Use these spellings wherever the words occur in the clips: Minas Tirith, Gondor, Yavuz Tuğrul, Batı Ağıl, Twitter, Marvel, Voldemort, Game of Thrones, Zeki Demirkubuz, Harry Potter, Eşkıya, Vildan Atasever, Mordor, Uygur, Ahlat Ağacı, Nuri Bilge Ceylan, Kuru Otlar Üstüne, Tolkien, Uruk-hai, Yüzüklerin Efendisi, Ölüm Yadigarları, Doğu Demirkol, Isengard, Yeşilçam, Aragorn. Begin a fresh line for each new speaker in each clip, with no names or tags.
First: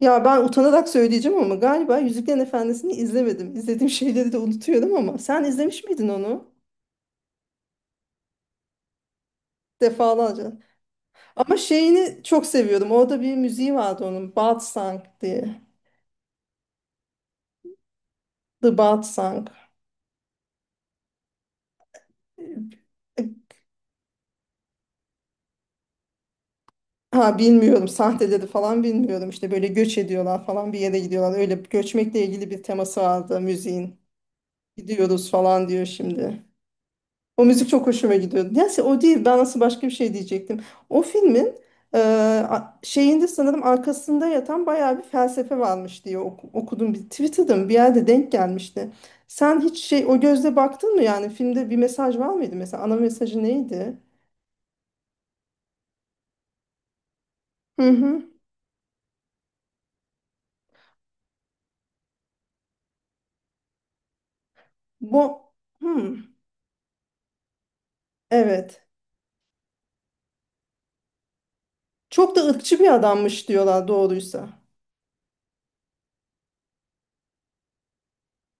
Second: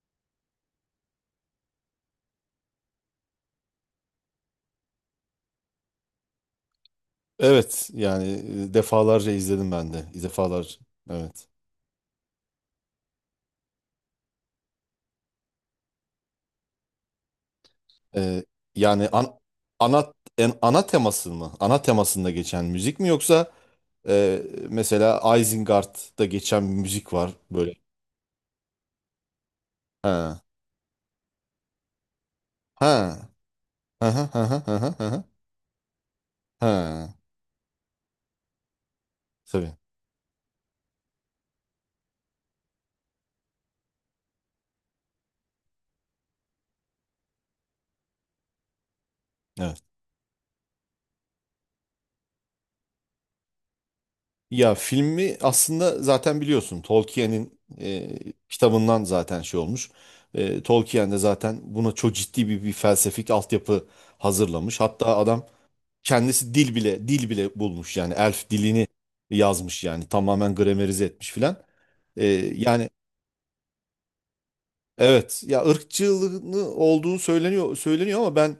Ya ben utanarak söyleyeceğim ama galiba Yüzüklerin Efendisi'ni izlemedim. İzlediğim şeyleri de unutuyorum ama sen izlemiş miydin onu?
Evet yani defalarca izledim ben de.
Defalarca.
Defalarca. Evet.
Ama şeyini çok seviyorum. Orada bir müziği vardı onun. Song diye.
Ee,
The
yani
Song.
ana ana teması mı? Ana temasında geçen müzik mi yoksa e, mesela Isengard'da geçen bir müzik var
Ha
böyle.
bilmiyorum sahteleri falan bilmiyorum. İşte böyle göç
Ha.
ediyorlar falan bir yere gidiyorlar. Öyle göçmekle ilgili bir
Ha.
teması vardı müziğin.
Ha ha ha ha ha ha. Ha.
Gidiyoruz falan diyor şimdi.
Ha.
O müzik çok hoşuma gidiyordu. Neyse o değil. Ben nasıl
Tabii.
başka bir şey diyecektim. O filmin e, şeyinde sanırım arkasında yatan bayağı bir felsefe varmış diye okudum. Bir, Twitter'da mı bir yerde denk gelmişti. Sen hiç
Evet.
şey o gözle baktın mı yani? Filmde bir mesaj var mıydı mesela? Ana mesajı neydi?
Ya filmi aslında zaten biliyorsun Tolkien'in
Hı hı.
kitabından zaten şey olmuş. Tolkien de zaten buna çok ciddi bir felsefik altyapı hazırlamış. Hatta
Bu
adam
hı.
kendisi dil bile bulmuş yani elf
Evet.
dilini yazmış yani tamamen gramerize etmiş filan. Ee,
Çok da ırkçı
Yani
bir adammış diyorlar doğruysa.
evet ya ırkçılığını olduğunu söyleniyor söyleniyor ama ben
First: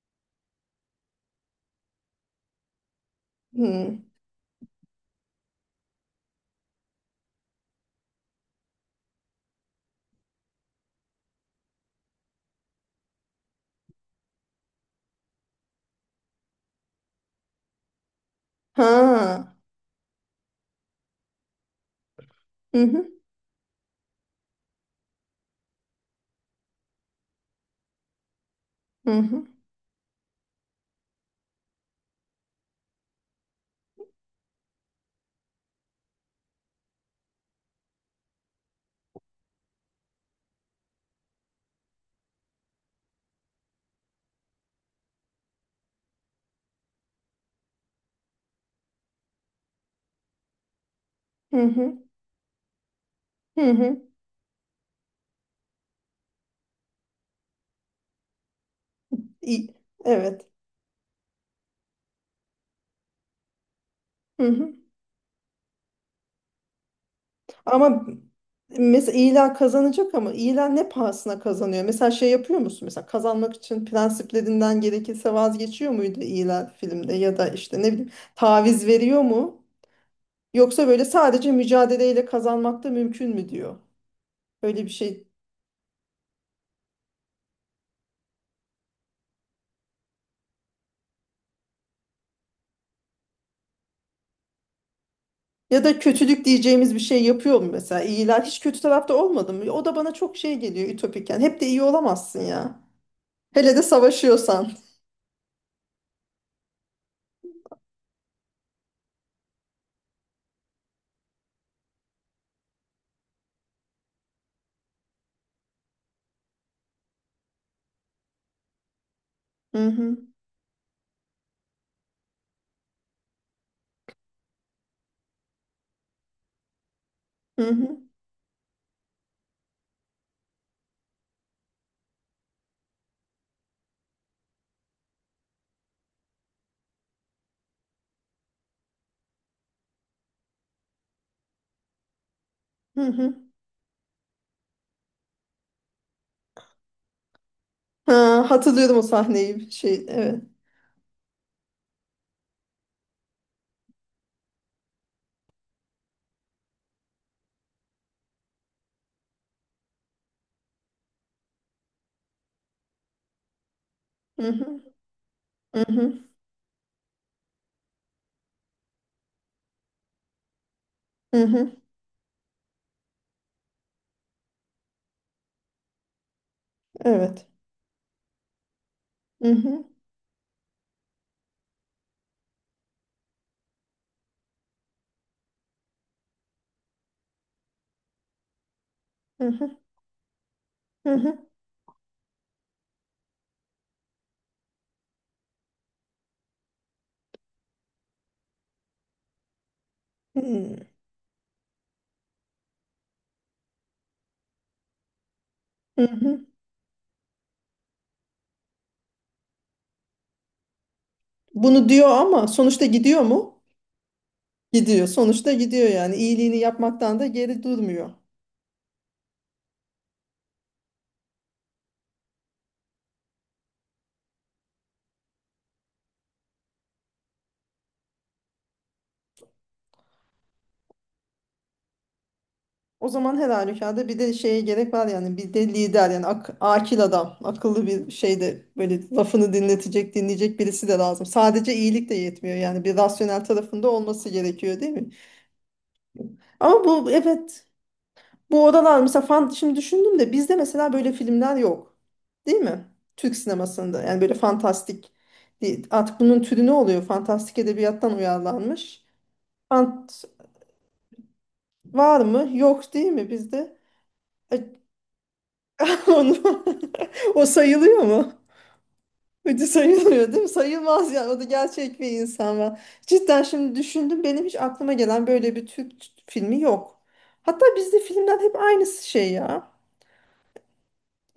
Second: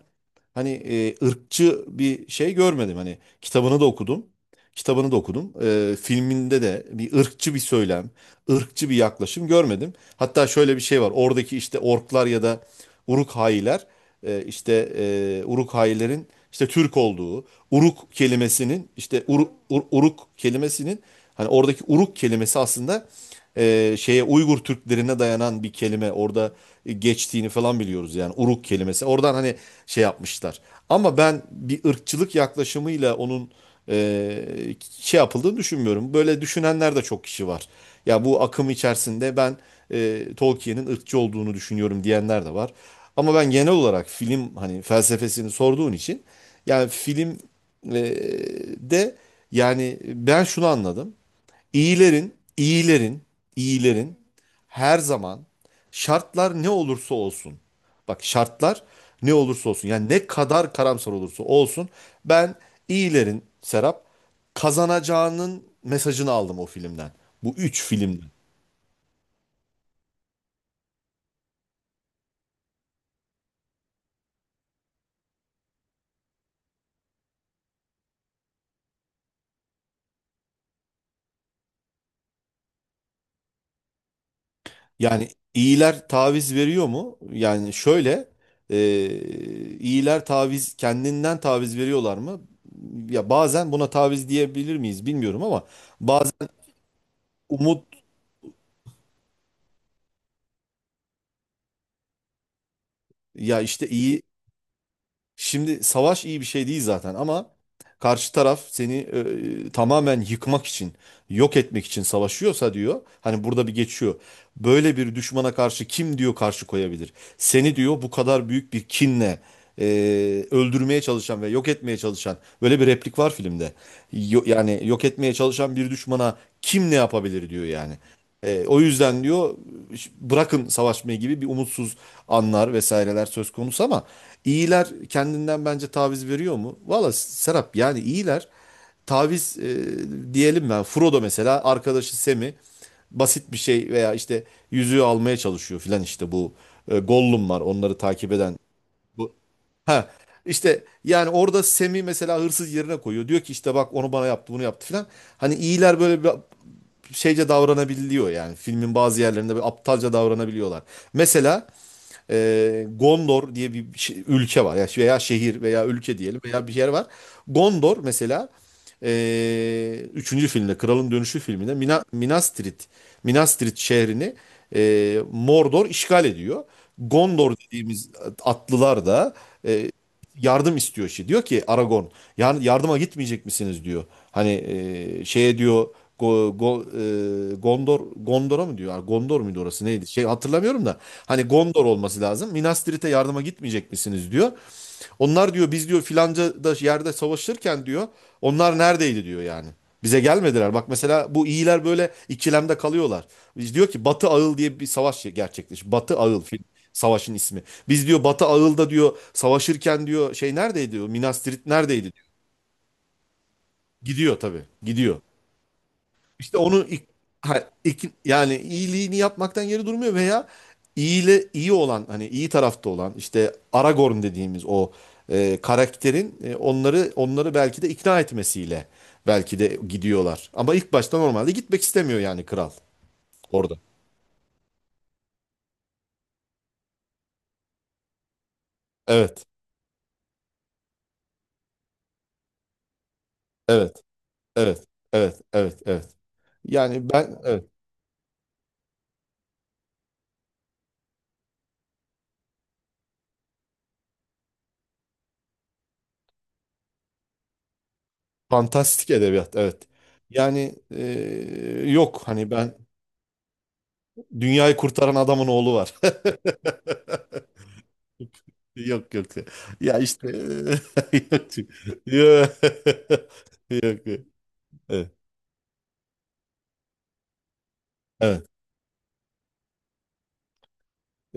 hani ırkçı bir şey görmedim. Hani kitabını da
Hı.
okudum. Kitabını da okudum. Filminde de bir ırkçı bir söylem, ırkçı bir yaklaşım görmedim. Hatta şöyle bir şey var. Oradaki işte orklar ya da Uruk-hailer işte Uruk-hailerin işte Türk olduğu, Uruk kelimesinin işte
Ha.
Uruk kelimesinin hani oradaki Uruk kelimesi
Hı
aslında
hı.
şeye Uygur Türklerine dayanan bir kelime orada geçtiğini falan biliyoruz yani Uruk kelimesi.
Hı
Oradan
hı.
hani şey yapmışlar. Ama ben bir ırkçılık yaklaşımıyla onun e, şey yapıldığını düşünmüyorum. Böyle düşünenler de çok kişi var. Ya bu akım içerisinde ben Tolkien'in ırkçı olduğunu düşünüyorum diyenler de var. Ama ben genel olarak film hani felsefesini sorduğun için yani film e, de yani ben şunu anladım.
Hı hı.
İyilerin, iyilerin,
Hı hı.
iyilerin her zaman şartlar ne olursa olsun. Bak şartlar ne olursa
İ-
olsun. Yani ne
Evet.
kadar karamsar olursa olsun. Ben iyilerin Serap
Hı hı.
kazanacağının mesajını aldım o filmden. Bu üç
Ama
filmden.
mesela ilan kazanacak ama ilan ne pahasına kazanıyor? Mesela şey yapıyor musun? Mesela kazanmak için prensiplerinden gerekirse vazgeçiyor muydu ilan filmde ya da işte ne bileyim taviz veriyor mu? Yoksa böyle sadece mücadeleyle kazanmak da mümkün mü diyor? Öyle bir şey.
Yani iyiler taviz veriyor mu? Yani şöyle e, iyiler taviz kendinden taviz veriyorlar mı? Ya bazen buna taviz diyebilir miyiz bilmiyorum ama
Ya da kötülük
bazen
diyeceğimiz bir şey yapıyor mu
umut
mesela? İlan hiç kötü tarafta olmadı mı? O da bana çok şey geliyor ütopik yani. Hep de iyi olamazsın ya.
ya
Hele de
işte iyi.
savaşıyorsan.
Şimdi savaş iyi bir şey değil zaten ama karşı taraf seni tamamen yıkmak için, yok etmek için savaşıyorsa diyor. Hani burada bir geçiyor. Böyle bir düşmana karşı kim diyor karşı koyabilir? Seni diyor bu kadar büyük bir kinle
Hı
e,
hı.
öldürmeye çalışan ve yok etmeye çalışan böyle bir replik var filmde. Yani yok etmeye çalışan bir düşmana kim ne yapabilir
Hı
diyor yani.
hı.
O yüzden diyor bırakın savaşmayı gibi bir umutsuz anlar vesaireler söz konusu ama İyiler kendinden bence taviz veriyor mu? Valla Serap yani iyiler taviz diyelim ben. Frodo mesela arkadaşı Sam'i
Hı hı.
basit bir şey veya işte yüzüğü almaya çalışıyor filan işte bu Gollum var onları takip
Ha,
eden
hatırlıyorum o
bu.
sahneyi. Şey,
Ha
evet.
işte yani orada Sam'i mesela hırsız yerine koyuyor. Diyor ki işte bak onu bana yaptı bunu yaptı filan. Hani iyiler böyle bir şeyce davranabiliyor yani filmin bazı yerlerinde böyle aptalca davranabiliyorlar. Mesela Gondor diye bir
Hı
ülke var.
hı.
Yani veya şehir
Hı
veya
hı.
ülke diyelim veya bir yer var. Gondor mesela üçüncü filmde Kralın Dönüşü
Hı hı.
filminde Minas Tirith şehrini Mordor işgal ediyor.
Evet.
Gondor dediğimiz atlılar da
Hı hı.
e, yardım istiyor şey. Diyor ki Aragon, Yardıma gitmeyecek misiniz?" diyor. Hani şeye diyor Go, Go- Gondor'a mı diyor? Gondor
Hı
muydu
hı.
orası neydi? Şey hatırlamıyorum da.
Hı
Hani
hı.
Gondor olması lazım. Minas Tirith'e yardıma gitmeyecek misiniz diyor. Onlar diyor biz diyor filanca da yerde savaşırken diyor onlar neredeydi diyor yani. Bize gelmediler. Bak
Hmm.
mesela bu iyiler böyle ikilemde kalıyorlar. Biz diyor ki Batı Ağıl diye bir savaş gerçekleşti.
Hı
Batı
hı.
Ağıl savaşın ismi. Biz diyor Batı Ağıl'da diyor savaşırken diyor şey neredeydi diyor Minas Tirith
Bunu
neredeydi
diyor
diyor.
ama sonuçta gidiyor mu?
Gidiyor tabii
Gidiyor.
gidiyor.
Sonuçta gidiyor yani. İyiliğini
İşte onu
yapmaktan da geri durmuyor.
yani iyiliğini yapmaktan geri durmuyor veya iyiyle iyi olan hani iyi tarafta olan işte Aragorn dediğimiz o karakterin onları belki de ikna etmesiyle belki de gidiyorlar. Ama ilk başta normalde gitmek istemiyor yani kral
O zaman her
orada.
halükarda bir de şeye gerek var yani bir de lider yani akil adam akıllı bir şeyde böyle
Evet.
lafını dinletecek dinleyecek birisi de lazım. Sadece iyilik de yetmiyor yani bir rasyonel tarafında
Evet.
olması gerekiyor
Evet.
değil mi?
Evet. Evet. Evet.
Ama bu
Yani ben
evet
evet.
bu odalar mesela şimdi düşündüm de bizde mesela böyle filmler yok değil mi? Türk sinemasında yani böyle fantastik değil. Artık bunun türü ne oluyor? Fantastik edebiyattan uyarlanmış.
Fantastik edebiyat. Evet.
Fant
Yani
Var
yok
mı?
hani ben
Yok değil mi bizde? E,
dünyayı kurtaran adamın oğlu var.
Onu, o sayılıyor mu?
Yok yok.
Hadi
Ya işte
sayılmıyor değil mi? Sayılmaz yani. O da
yok.
gerçek bir
Yok.
insan var. Cidden şimdi
Yok.
düşündüm.
Yok.
Benim hiç aklıma
Evet.
gelen böyle bir Türk filmi yok. Hatta bizde filmden
Evet.
hep aynısı şey ya.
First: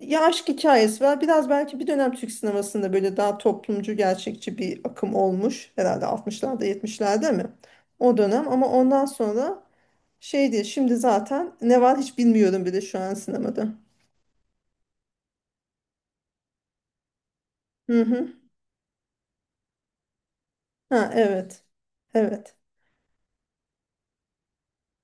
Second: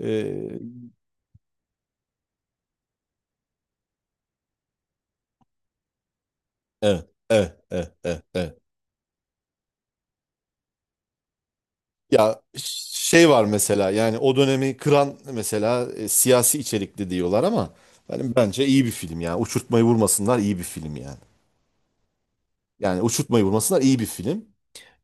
Ya aşk hikayesi var. Biraz belki bir dönem Türk sinemasında böyle daha toplumcu, gerçekçi bir akım olmuş. Herhalde 60'larda,
evet.
70'lerde mi?
Evet. Evet.
O
Evet.
dönem
Evet.
ama ondan sonra şey diye şimdi zaten ne var hiç
Ya
bilmiyorum bile şu an
şey var
sinemada.
mesela yani o dönemi kıran mesela siyasi içerikli diyorlar ama
Hı hı.
yani bence iyi bir film yani. Uçurtmayı vurmasınlar iyi bir film
Ha
yani.
evet. Evet.
Yani uçurtmayı vurmasınlar iyi bir film.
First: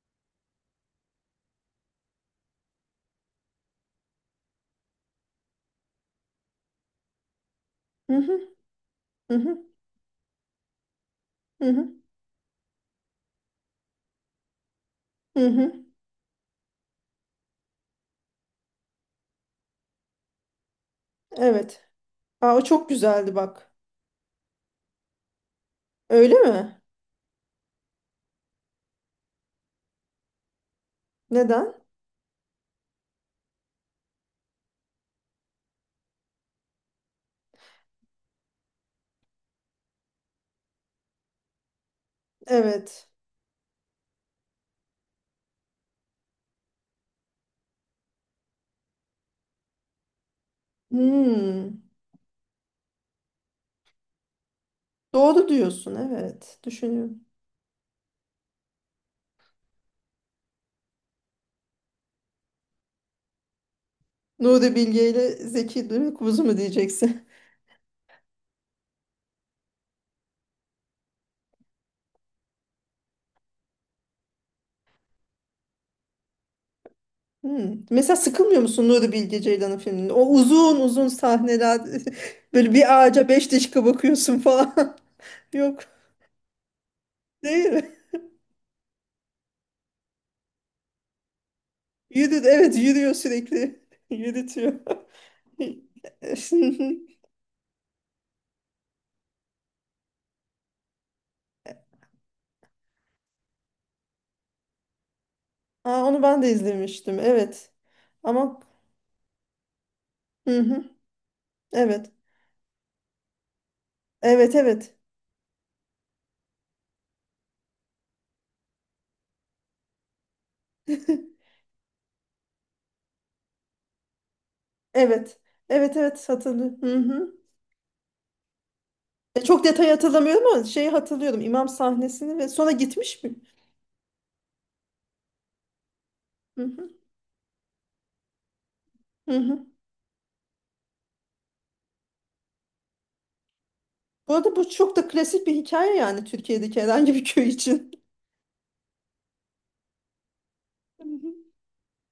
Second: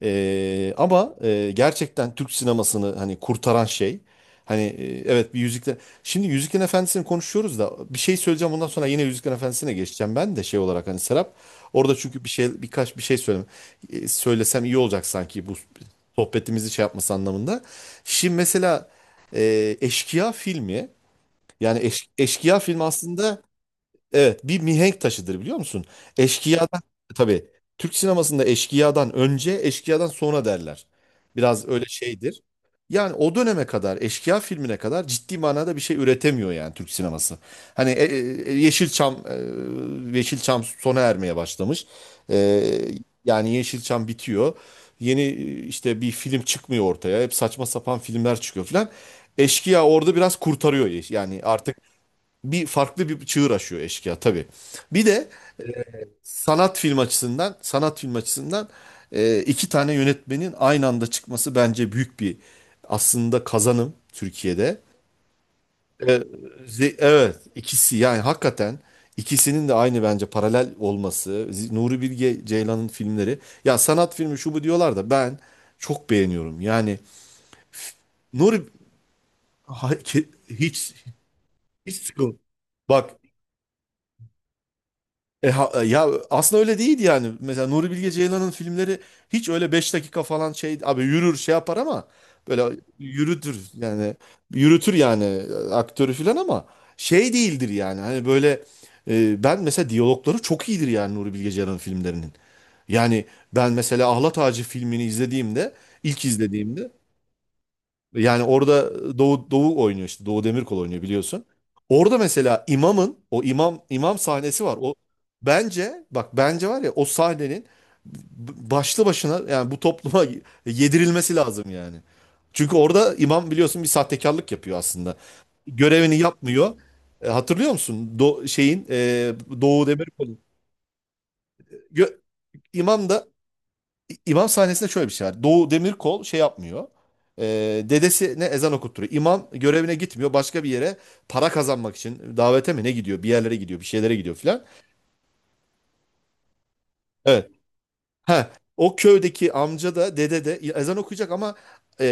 Ama gerçekten Türk sinemasını hani kurtaran şey hani evet bir Yüzükler şimdi Yüzüklerin Efendisi'ni konuşuyoruz da bir
Hı
şey
hı.
söyleyeceğim ondan sonra yine Yüzüklerin
Hı hı,
Efendisi'ne geçeceğim ben de şey olarak hani Serap
hı
orada
hı,
çünkü birkaç bir şey söyleme söylesem iyi olacak
hı
sanki bu
hı.
sohbetimizi şey yapması anlamında. Şimdi mesela Eşkıya filmi yani
Evet. Aa,
Eşkıya
o
filmi
çok güzeldi
aslında
bak.
evet, bir mihenk taşıdır biliyor musun?
Öyle mi?
Eşkıyadan tabii Türk sinemasında eşkıyadan önce, eşkıyadan sonra derler. Biraz
Neden?
öyle şeydir. Yani o döneme kadar, eşkıya filmine kadar ciddi manada bir şey üretemiyor yani Türk sineması. Hani Yeşilçam Yeşilçam sona ermeye başlamış. E,
Evet.
Yani Yeşilçam bitiyor. Yeni işte bir film çıkmıyor ortaya. Hep saçma sapan filmler çıkıyor filan. Eşkıya orada biraz kurtarıyor. Yani artık
Hmm.
bir farklı bir çığır açıyor eşkıya tabii. Bir de
Doğru diyorsun. Evet.
sanat film
Düşünüyorum.
açısından iki tane yönetmenin aynı anda çıkması bence büyük bir aslında kazanım
Nuri
Türkiye'de.
Bilge ile Zeki
E,
Demirkubuz mu
ze-
diyeceksin?
evet ikisi yani hakikaten ikisinin de aynı bence paralel olması. Nuri Bilge Ceylan'ın filmleri ya sanat filmi şu bu diyorlar da ben çok beğeniyorum. Yani
Hmm. Mesela sıkılmıyor
Nuri
musun Nuri Bilge Ceylan'ın
ha-
filminde? O
ke-
uzun
hiç
uzun sahneler
hiç sıkıl.
böyle bir
Bak
ağaca beş dakika bakıyorsun falan. Yok.
Ya aslında öyle değil yani.
Değil
Mesela Nuri
mi?
Bilge Ceylan'ın filmleri hiç öyle 5 dakika falan şey abi yürür şey yapar ama
Yürü,
böyle
evet yürüyor
yürütür
sürekli.
yani
Yürütüyor.
yürütür yani aktörü falan ama şey değildir yani. Hani böyle ben mesela diyalogları çok iyidir yani Nuri Bilge Ceylan'ın filmlerinin. Yani ben mesela Ahlat Ağacı filmini izlediğimde
Aa, onu
ilk
ben de
izlediğimde
izlemiştim. Evet.
yani
Ama
orada Doğu oynuyor işte. Doğu
hı
Demirkol
hı.
oynuyor biliyorsun.
Evet.
Orada mesela imamın o imam
Evet
sahnesi var. O
evet.
bence bak bence var ya o sahnenin başlı başına yani bu topluma yedirilmesi lazım yani. Çünkü orada imam biliyorsun bir sahtekarlık yapıyor aslında.
Evet. Evet
Görevini
evet
yapmıyor.
hatırlıyorum. Hı hı.
Hatırlıyor musun?
Çok
Doğu
detay
Demirkol'un
hatırlamıyorum ama şeyi hatırlıyorum. İmam
Gö-
sahnesini ve sonra
imam
gitmiş
da
mi?
İmam sahnesinde şöyle bir şey var. Doğu Demirkol şey
Hı hı.
yapmıyor. E, Dedesine ezan okutturuyor.
Hı
İmam
hı.
görevine gitmiyor. Başka bir yere para kazanmak için davete mi ne gidiyor? Bir yerlere gidiyor, bir şeylere
Bu
gidiyor
arada
filan.
bu çok da klasik bir hikaye yani Türkiye'deki herhangi bir köy
Evet.
için.
Ha, o köydeki amca da dede de ezan
Hı
okuyacak
hı.
ama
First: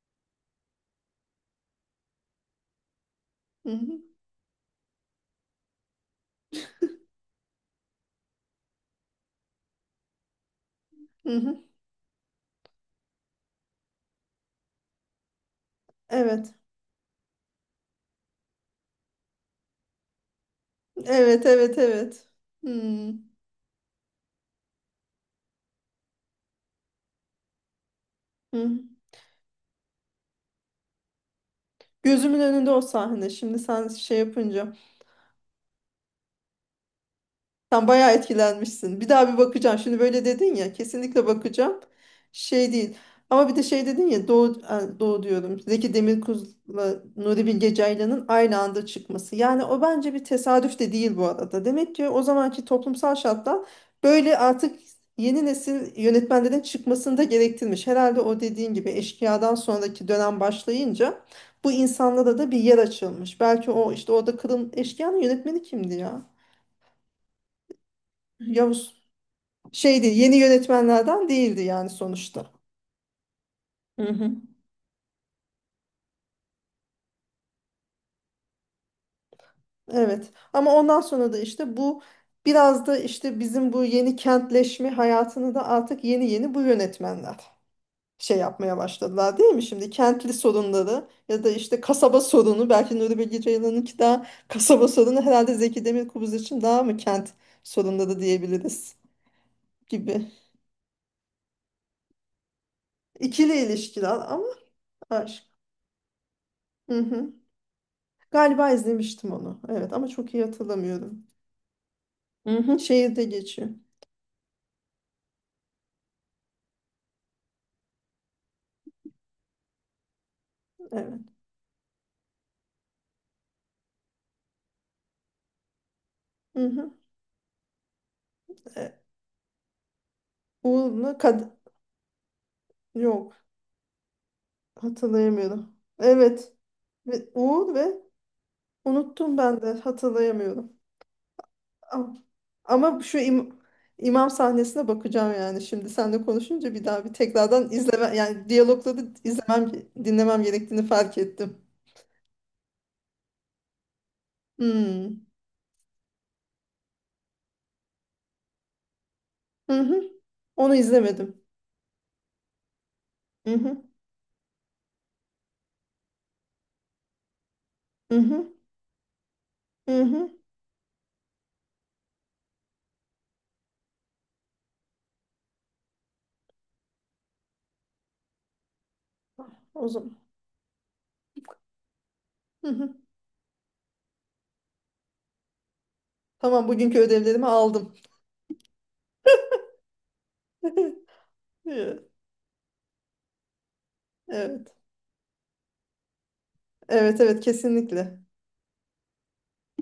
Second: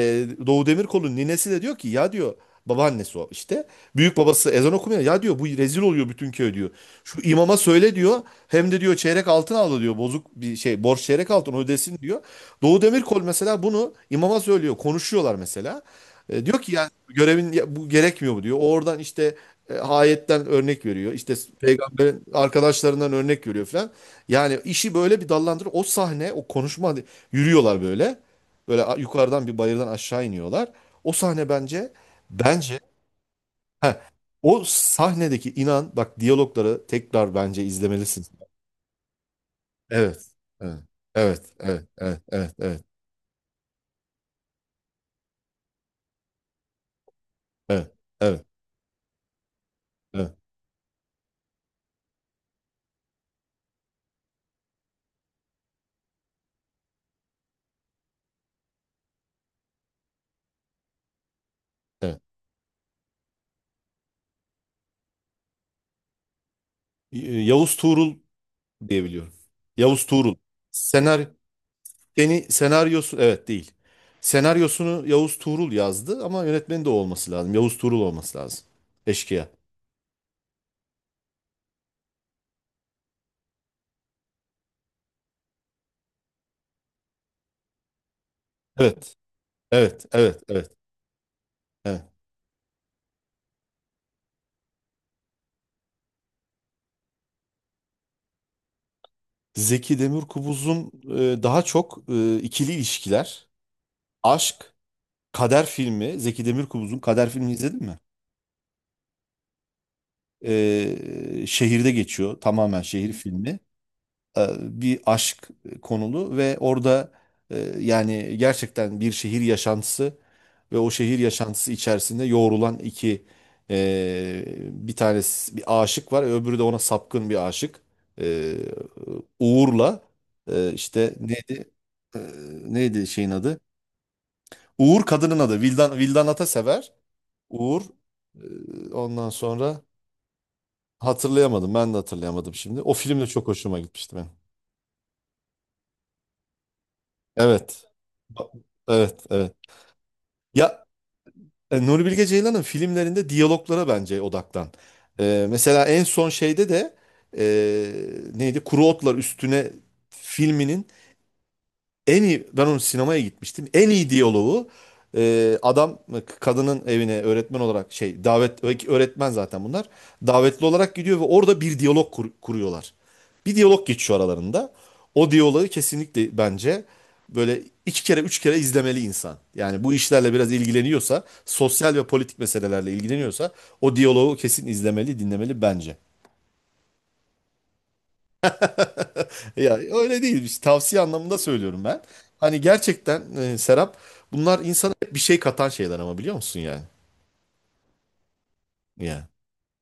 Doğu Demirkol'un ninesi de diyor ki ya diyor babaannesi o işte
Hı hı.
büyük babası ezan okumuyor ya diyor bu rezil oluyor bütün köy diyor. Şu imama söyle diyor hem de diyor çeyrek altın aldı diyor bozuk bir şey borç çeyrek
Hı
altın
hı.
ödesin diyor. Doğu Demirkol mesela bunu imama söylüyor konuşuyorlar mesela.
Evet.
Diyor ki yani görevin ya bu gerekmiyor mu diyor. Oradan işte ayetten örnek veriyor. İşte
Evet evet
peygamberin
evet.
arkadaşlarından
Hmm.
örnek veriyor falan. Yani işi böyle bir dallandırır. O sahne, o konuşma hani yürüyorlar böyle.
Hı.
Böyle yukarıdan bir bayırdan aşağı iniyorlar. O sahne bence
Gözümün önünde o
bence
sahne. Şimdi sen
heh,
şey
o
yapınca.
sahnedeki inan bak diyalogları tekrar bence
Sen bayağı
izlemelisin.
etkilenmişsin. Bir daha bir bakacağım. Şimdi böyle
Evet.
dedin ya,
Evet.
kesinlikle
Evet.
bakacağım.
Evet. Evet. Evet.
Şey
Evet.
değil. Ama bir de şey dedin ya, Doğu, Doğu diyorum. Zeki Demirkubuz'la Nuri Bilge
Evet.
Ceylan'ın
Evet.
aynı anda çıkması. Yani o bence bir
Evet.
tesadüf de değil bu arada. Demek ki o zamanki toplumsal şartlar böyle artık yeni nesil yönetmenlerin çıkmasını da gerektirmiş. Herhalde o dediğin gibi Eşkıya'dan sonraki dönem başlayınca bu
Evet.
insanlara da bir yer açılmış. Belki o işte orada Kırım Eşkıya'nın yönetmeni kimdi ya?
Yavuz Tuğrul
Yavuz
diyebiliyorum.
şey
Yavuz
değil
Tuğrul.
yeni
Senaryo
yönetmenlerden değildi yani
Seni
sonuçta.
senaryosu evet değil.
Hı hı.
Senaryosunu Yavuz Tuğrul yazdı ama yönetmeni de o olması lazım. Yavuz Tuğrul olması lazım. Eşkıya.
Evet ama ondan sonra da işte bu biraz da işte bizim bu yeni kentleşme hayatını da artık yeni yeni bu yönetmenler şey yapmaya
Evet,
başladılar değil mi şimdi
evet,
kentli
evet, evet.
sorunları ya da işte
Evet.
kasaba sorunu belki Nuri Bilge Ceylan'ınki daha kasaba sorunu herhalde Zeki Demirkubuz için daha mı kent sorunları diyebiliriz
Zeki
gibi
Demirkubuz'un daha çok ikili ilişkiler,
İkili ilişkiler ama
aşk,
aşk.
kader filmi. Zeki
Hı
Demirkubuz'un kader
hı.
filmi izledin mi?
Galiba izlemiştim onu evet ama çok iyi hatırlamıyorum.
Şehirde geçiyor.
Hı hı,
Tamamen şehir
şehirde
filmi.
geçiyor.
Bir aşk konulu ve orada yani gerçekten bir şehir yaşantısı ve o
Evet.
şehir yaşantısı içerisinde yoğrulan iki bir tanesi bir aşık var öbürü de
Hı
ona
hı.
sapkın bir aşık. E,
E,
Uğur'la işte
Uğur'la kad
neydi? E, Neydi şeyin
yok
adı? Uğur kadının adı
hatırlayamıyorum.
Vildan
Evet.
Atasever.
Ve Uğur
Uğur
ve
ondan
unuttum ben de
sonra
hatırlayamıyorum.
hatırlayamadım ben de
Ama,
hatırlayamadım şimdi o
ama
film de çok hoşuma gitmişti
imam
benim.
sahnesine bakacağım yani şimdi seninle konuşunca bir daha bir tekrardan
Evet.
izleme yani diyalogları
Evet, evet.
izlemem dinlemem
Ya
gerektiğini fark ettim.
Nuri Bilge Ceylan'ın filmlerinde diyaloglara bence odaklan.
Hmm.
Mesela en son şeyde de neydi? Kuru Otlar Üstüne
Hı hı. Onu
filminin
izlemedim.
en iyi ben onun sinemaya
Hı
gitmiştim.
hı.
En iyi diyaloğu adam kadının evine öğretmen olarak
Hı
şey
hı.
davet öğretmen zaten bunlar.
Hı hı.
Davetli olarak gidiyor ve orada bir diyalog kuruyorlar. Bir diyalog geçiyor aralarında. O diyaloğu kesinlikle bence böyle iki kere üç kere izlemeli insan. Yani
O
bu
zaman.
işlerle biraz ilgileniyorsa, sosyal ve politik
Hı
meselelerle
hı.
ilgileniyorsa o diyaloğu kesin izlemeli, dinlemeli bence.
Tamam bugünkü ödevlerimi aldım.
Ya öyle değil işte tavsiye anlamında söylüyorum ben. Hani gerçekten Serap bunlar
Evet.
insana hep bir şey katan şeyler ama biliyor musun yani?
Evet evet kesinlikle.
Yani.